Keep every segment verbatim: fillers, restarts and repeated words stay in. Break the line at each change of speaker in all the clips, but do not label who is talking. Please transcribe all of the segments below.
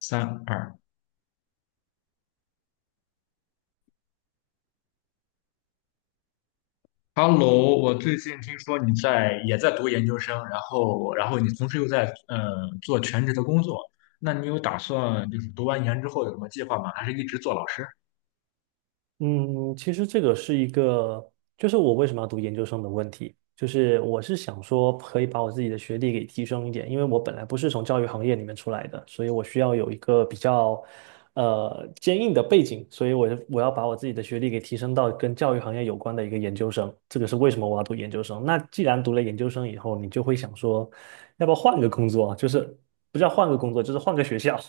三二，Hello，我最近听说你在也在读研究生，然后然后你同时又在呃做全职的工作，那你有打算就是读完研之后有什么计划吗？还是一直做老师？
嗯，其实这个是一个，就是我为什么要读研究生的问题，就是我是想说可以把我自己的学历给提升一点，因为我本来不是从教育行业里面出来的，所以我需要有一个比较呃坚硬的背景，所以我就我要把我自己的学历给提升到跟教育行业有关的一个研究生，这个是为什么我要读研究生。那既然读了研究生以后，你就会想说，要不要换个工作啊，就是不叫换个工作，就是换个学校。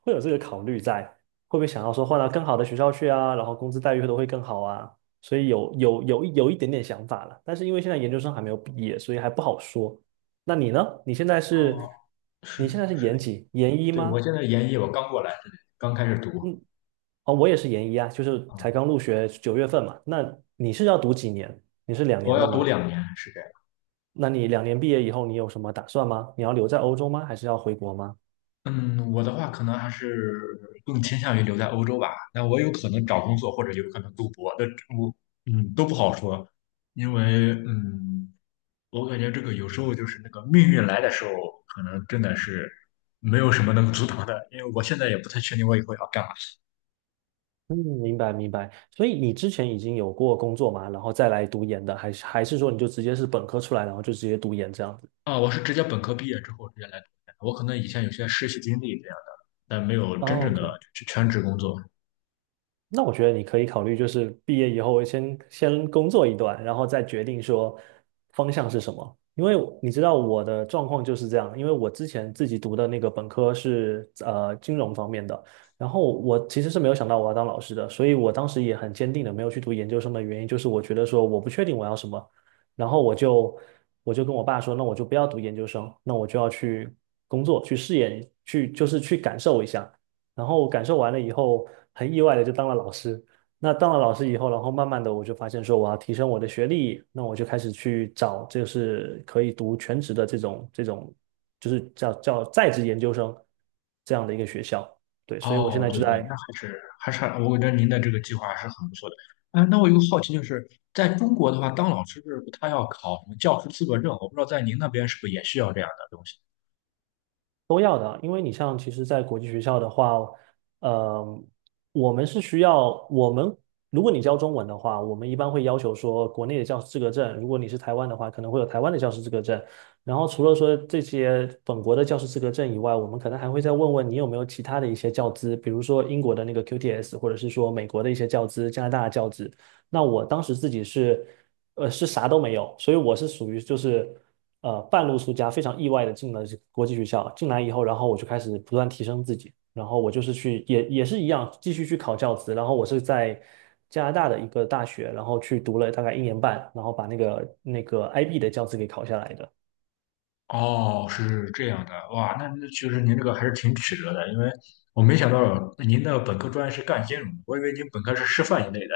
会有这个考虑在，会不会想要说换到更好的学校去啊，然后工资待遇都会更好啊，所以有有有有一点点想法了，但是因为现在研究生还没有毕业，所以还不好说。那你呢？你现在
哦，
是，你现在是
是，
研几？研一
对，我
吗？
现在研一，我刚过来，刚开始读
嗯，哦，我也是研一啊，就是才
啊，
刚入学九月份嘛。那你是要读几年？你是两
我
年
要
的
读
吗？
两年，是这样。
那你两年毕业以后，你有什么打算吗？你要留在欧洲吗？还是要回国吗？
嗯，我的话可能还是更倾向于留在欧洲吧。那我有可能找工作，或者有可能读博的，我嗯都不好说，因为嗯，我感觉这个有时候就是那个命运来的时候，可能真的是没有什么能阻挡的。因为我现在也不太确定我以后要干嘛
嗯，明白明白。所以你之前已经有过工作嘛，然后再来读研的，还是还是说你就直接是本科出来，然后就直接读研这样子？
啊。我是直接本科毕业之后直接来读的，我可能以前有些实习经历这样的，但没有真
哦
正的
，OK。
去全职工作。
那我觉得你可以考虑，就是毕业以后先先工作一段，然后再决定说方向是什么。因为你知道我的状况就是这样，因为我之前自己读的那个本科是呃金融方面的，然后我其实是没有想到我要当老师的，所以我当时也很坚定的没有去读研究生的原因就是我觉得说我不确定我要什么，然后我就我就跟我爸说，那我就不要读研究生，那我就要去工作，去试验，去就是去感受一下。然后我感受完了以后，很意外的就当了老师。那当了老师以后，然后慢慢的我就发现说我要提升我的学历，那我就开始去找就是可以读全职的这种这种，就是叫叫在职研究生这样的一个学校。对，所以我现
哦，
在
对
就
对，那
在
还是还是我觉得您的这个计划还是很不错的。哎，那我有个好奇，就是在中国的话，当老师是不他要考什么教师资格证？我不知道在您那边是不是也需要这样的东西？
都要的啊，因为你像其实，在国际学校的话，呃，我们是需要我们，如果你教中文的话，我们一般会要求说国内的教师资格证，如果你是台湾的话，可能会有台湾的教师资格证。然后除了说这些本国的教师资格证以外，我们可能还会再问问你有没有其他的一些教资，比如说英国的那个 Q T S,或者是说美国的一些教资、加拿大的教资，那我当时自己是，呃，是啥都没有，所以我是属于就是，呃，半路出家，非常意外的进了这个国际学校。进来以后，然后我就开始不断提升自己，然后我就是去也也是一样，继续去考教资。然后我是在加拿大的一个大学，然后去读了大概一年半，然后把那个那个 I B 的教资给考下来的。
哦，是这样的，哇，那那其实您这个还是挺曲折的，因为我没想到您的本科专业是干金融的，我以为您本科是师范一类的。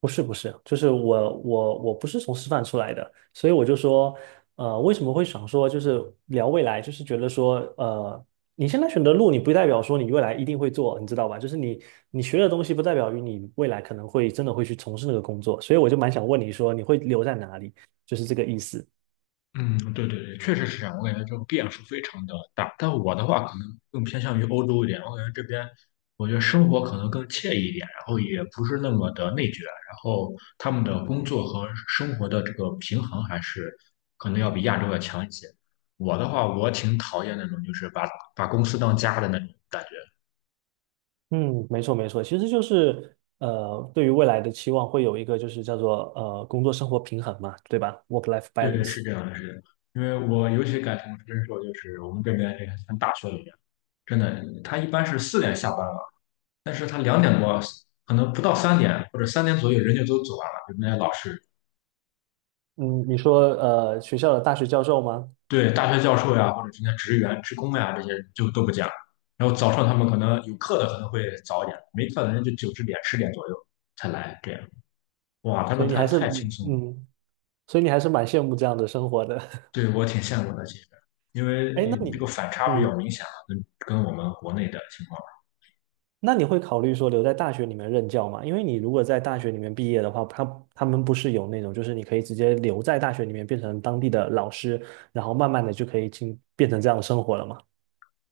不是不是，就是我我我不是从师范出来的，所以我就说，呃，为什么会想说就是聊未来，就是觉得说，呃，你现在选的路，你不代表说你未来一定会做，你知道吧？就是你你学的东西，不代表于你未来可能会真的会去从事那个工作，所以我就蛮想问你说，你会留在哪里？就是这个意思。
嗯，对对对，确实是这样。我感觉这个变数非常的大，但我的话可能更偏向于欧洲一点。我感觉这边，我觉得生活可能更惬意一点，然后也不是那么的内卷，然后他们的工作和生活的这个平衡还是可能要比亚洲要强一些。我的话，我挺讨厌那种就是把把公司当家的那种感觉。
嗯，没错没错，其实就是呃，对于未来的期望会有一个就是叫做呃工作生活平衡嘛，对吧？Work-life
对对，
balance。
是这样的，是的。因为我尤其感同身受，就是我们这边这个像大学里面，真的，他一般是四点下班，但是他两点多，可能不到三点或者三点左右，人就都走完了。比如那些老师，
嗯，你说呃学校的大学教授吗？
对大学教授呀，或者是那些职员、职工呀，这些人就都不见了。然后早上他们可能有课的可能会早一点，没课的人就九十点、十点左右才来。这样，哇，他
所
们
以你
太
还是
太轻
嗯，
松了，
嗯所以你还是蛮羡慕这样的生活的。
对我挺羡慕的。其实，因为
哎，那
呃这个
你
反差比较
嗯，
明显了，跟跟我们国内的情况。
那你会考虑说留在大学里面任教吗？因为你如果在大学里面毕业的话，他他们不是有那种，就是你可以直接留在大学里面变成当地的老师，然后慢慢的就可以进变成这样的生活了吗？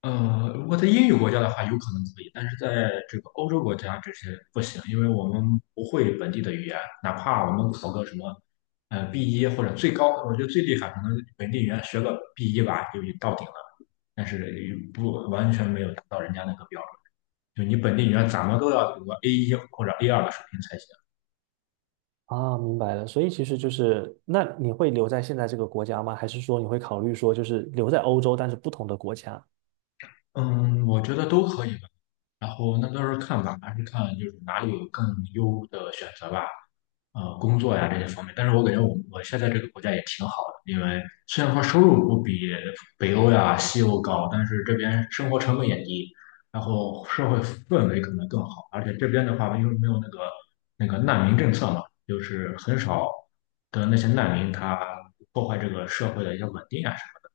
呃，如果在英语国家的话，有可能可以，但是在这个欧洲国家这些不行，因为我们不会本地的语言，哪怕我们考个什么，呃，B 一或者最高，我觉得最厉害可能本地语言学个 B 一吧，就已经到顶了，但是也不完全没有达到人家那个标准，就你本地语言怎么都要有个 A 一或者 A 二的水平才行。
啊，明白了。所以其实就是，那你会留在现在这个国家吗？还是说你会考虑说就是留在欧洲，但是不同的国家？
嗯，我觉得都可以吧，然后那到时候看吧，还是看就是哪里有更优的选择吧。呃工作呀这些方面。但是我感觉我我现在这个国家也挺好的，因为虽然说收入不比北欧呀、西欧高，但是这边生活成本也低，然后社会氛围可能更好，而且这边的话，因为没有那个那个难民政策嘛，就是很少的那些难民他破坏这个社会的一些稳定啊什么的。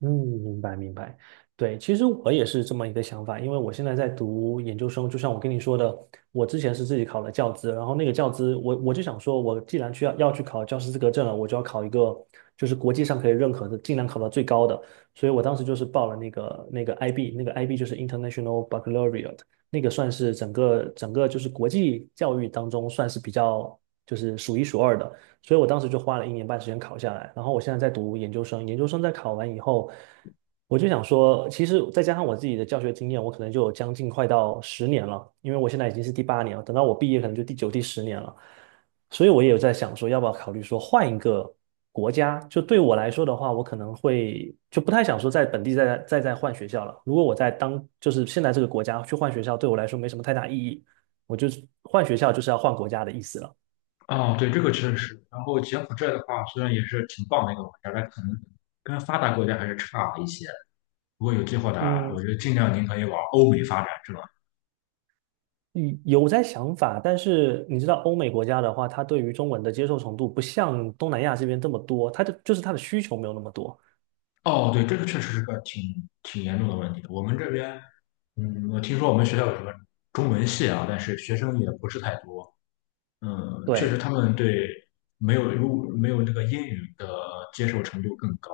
嗯，明白明白，对，其实我也是这么一个想法，因为我现在在读研究生，就像我跟你说的，我之前是自己考了教资，然后那个教资，我我就想说，我既然去要要去考教师资格证了，我就要考一个就是国际上可以认可的，尽量考到最高的，所以我当时就是报了那个那个 I B,那个 I B 就是 International Baccalaureate,那个算是整个整个就是国际教育当中算是比较就是数一数二的。所以我当时就花了一年半时间考下来，然后我现在在读研究生，研究生在考完以后，我就想说，其实再加上我自己的教学经验，我可能就有将近快到十年了，因为我现在已经是第八年了，等到我毕业可能就第九、第十年了，所以我也有在想说，要不要考虑说换一个国家？就对我来说的话，我可能会就不太想说在本地再再再换学校了。如果我在当就是现在这个国家去换学校，对我来说没什么太大意义，我就换学校就是要换国家的意思了。
哦，对，这个确实是。然后柬埔寨的话，虽然也是挺棒的一个国家，但可能跟发达国家还是差一些。如果有计划的啊，我
嗯，
觉得尽量您可以往欧美发展，是吧？
嗯有在想法，但是你知道欧美国家的话，他对于中文的接受程度不像东南亚这边这么多，他的就是他的需求没有那么多。
哦，对，这个确实是个挺挺严重的问题。我们这边，嗯，我听说我们学校有什么中文系啊，但是学生也不是太多。嗯，确实
对，
他们对没有如没有那个英语的接受程度更高，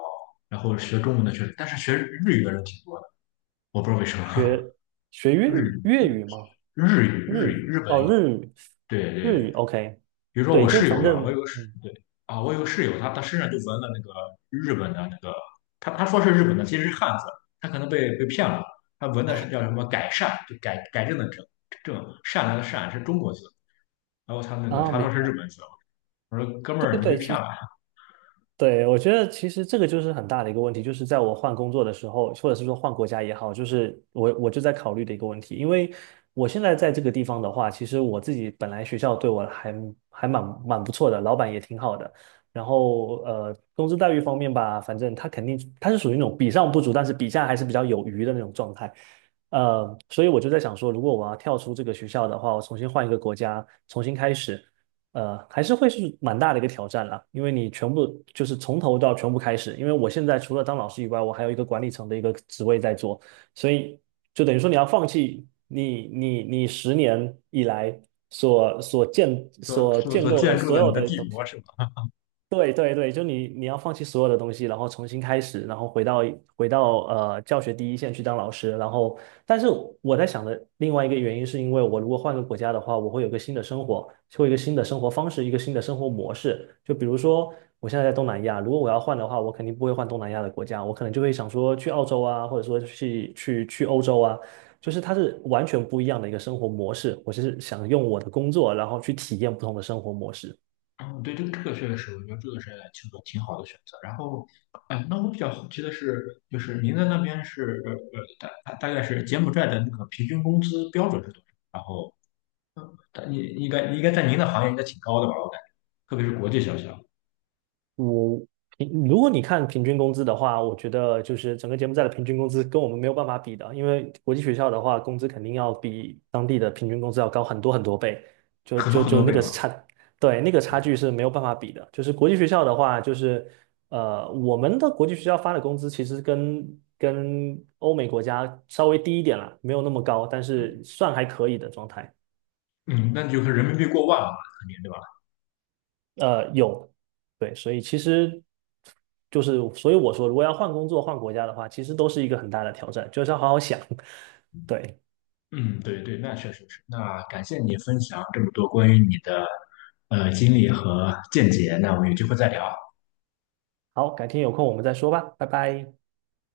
然后学中文的确实，但是学日语的人挺多的，我不知道为什么。
学学 粤
日
语
语、
粤语吗？
日语、
日
日语、
语
日本
哦，
语，
日语
对
日语
对，
OK,
比如说
对，
我
就
室友
反
吧，我
正
有个室
嗯
对啊，我有个室友，他他身上就纹了那个日本的那个，他他说是日本的，其实是汉字，他可能被被骗了，他纹的是叫什么改善，就改改正的正正善良的善是中国字，然后他那个
啊，
他说
明
是日
白。
本字，我说哥们
对对
儿你被
对，其
骗
实。
了，
对，我觉得其实这个就是很大的一个问题，就是在我换工作的时候，或者是说换国家也好，就是我我就在考虑的一个问题，因为我现在在这个地方的话，其实我自己本来学校对我还还蛮蛮不错的，老板也挺好的，然后呃，工资待遇方面吧，反正他肯定他是属于那种比上不足，但是比下还是比较有余的那种状态，呃，所以我就在想说，如果我要跳出这个学校的话，我重新换一个国家，重新开始。呃，还是会是蛮大的一个挑战啦，因为你全部就是从头到全部开始。因为我现在除了当老师以外，我还有一个管理层的一个职位在做，所以就等于说你要放弃你你你十年以来所所建
说
所
所
建
所
构的
建筑
所
的你
有
的
的
帝
东
国
西。
是吧？
对对对，就你你要放弃所有的东西，然后重新开始，然后回到回到呃教学第一线去当老师，然后但是我在想的另外一个原因是因为我如果换个国家的话，我会有个新的生活，会有一个新的生活方式，一个新的生活模式。就比如说我现在在东南亚，如果我要换的话，我肯定不会换东南亚的国家，我可能就会想说去澳洲啊，或者说去去去欧洲啊，就是它是完全不一样的一个生活模式。我是想用我的工作，然后去体验不同的生活模式。
嗯，对，这个这个确实是，我觉得这个是挺个挺好的选择。然后，哎，那我比较好奇的是，就是您在那边是呃呃大大大概是柬埔寨的那个平均工资标准是多少？然后他应应该应该在您的行业应该挺高的吧？我感觉，特别是国际学校，
我平如果你看平均工资的话，我觉得就是整个柬埔寨的平均工资跟我们没有办法比的，因为国际学校的话，工资肯定要比当地的平均工资要高很多很多倍，就
很多
就
很
就
多
那
倍
个
嘛。
差，对，那个差距是没有办法比的。就是国际学校的话，就是呃，我们的国际学校发的工资其实跟跟欧美国家稍微低一点啦，没有那么高，但是算还可以的状态。
嗯，那就是人民币过万了嘛，肯定对吧？
呃，有，对，所以其实就是，所以我说，如果要换工作、换国家的话，其实都是一个很大的挑战，就是要好好想。对，
嗯，对对，那确实是。那感谢你分享这么多关于你的呃经历和见解，那我们有机会再聊。
好，改天有空我们再说吧，拜拜。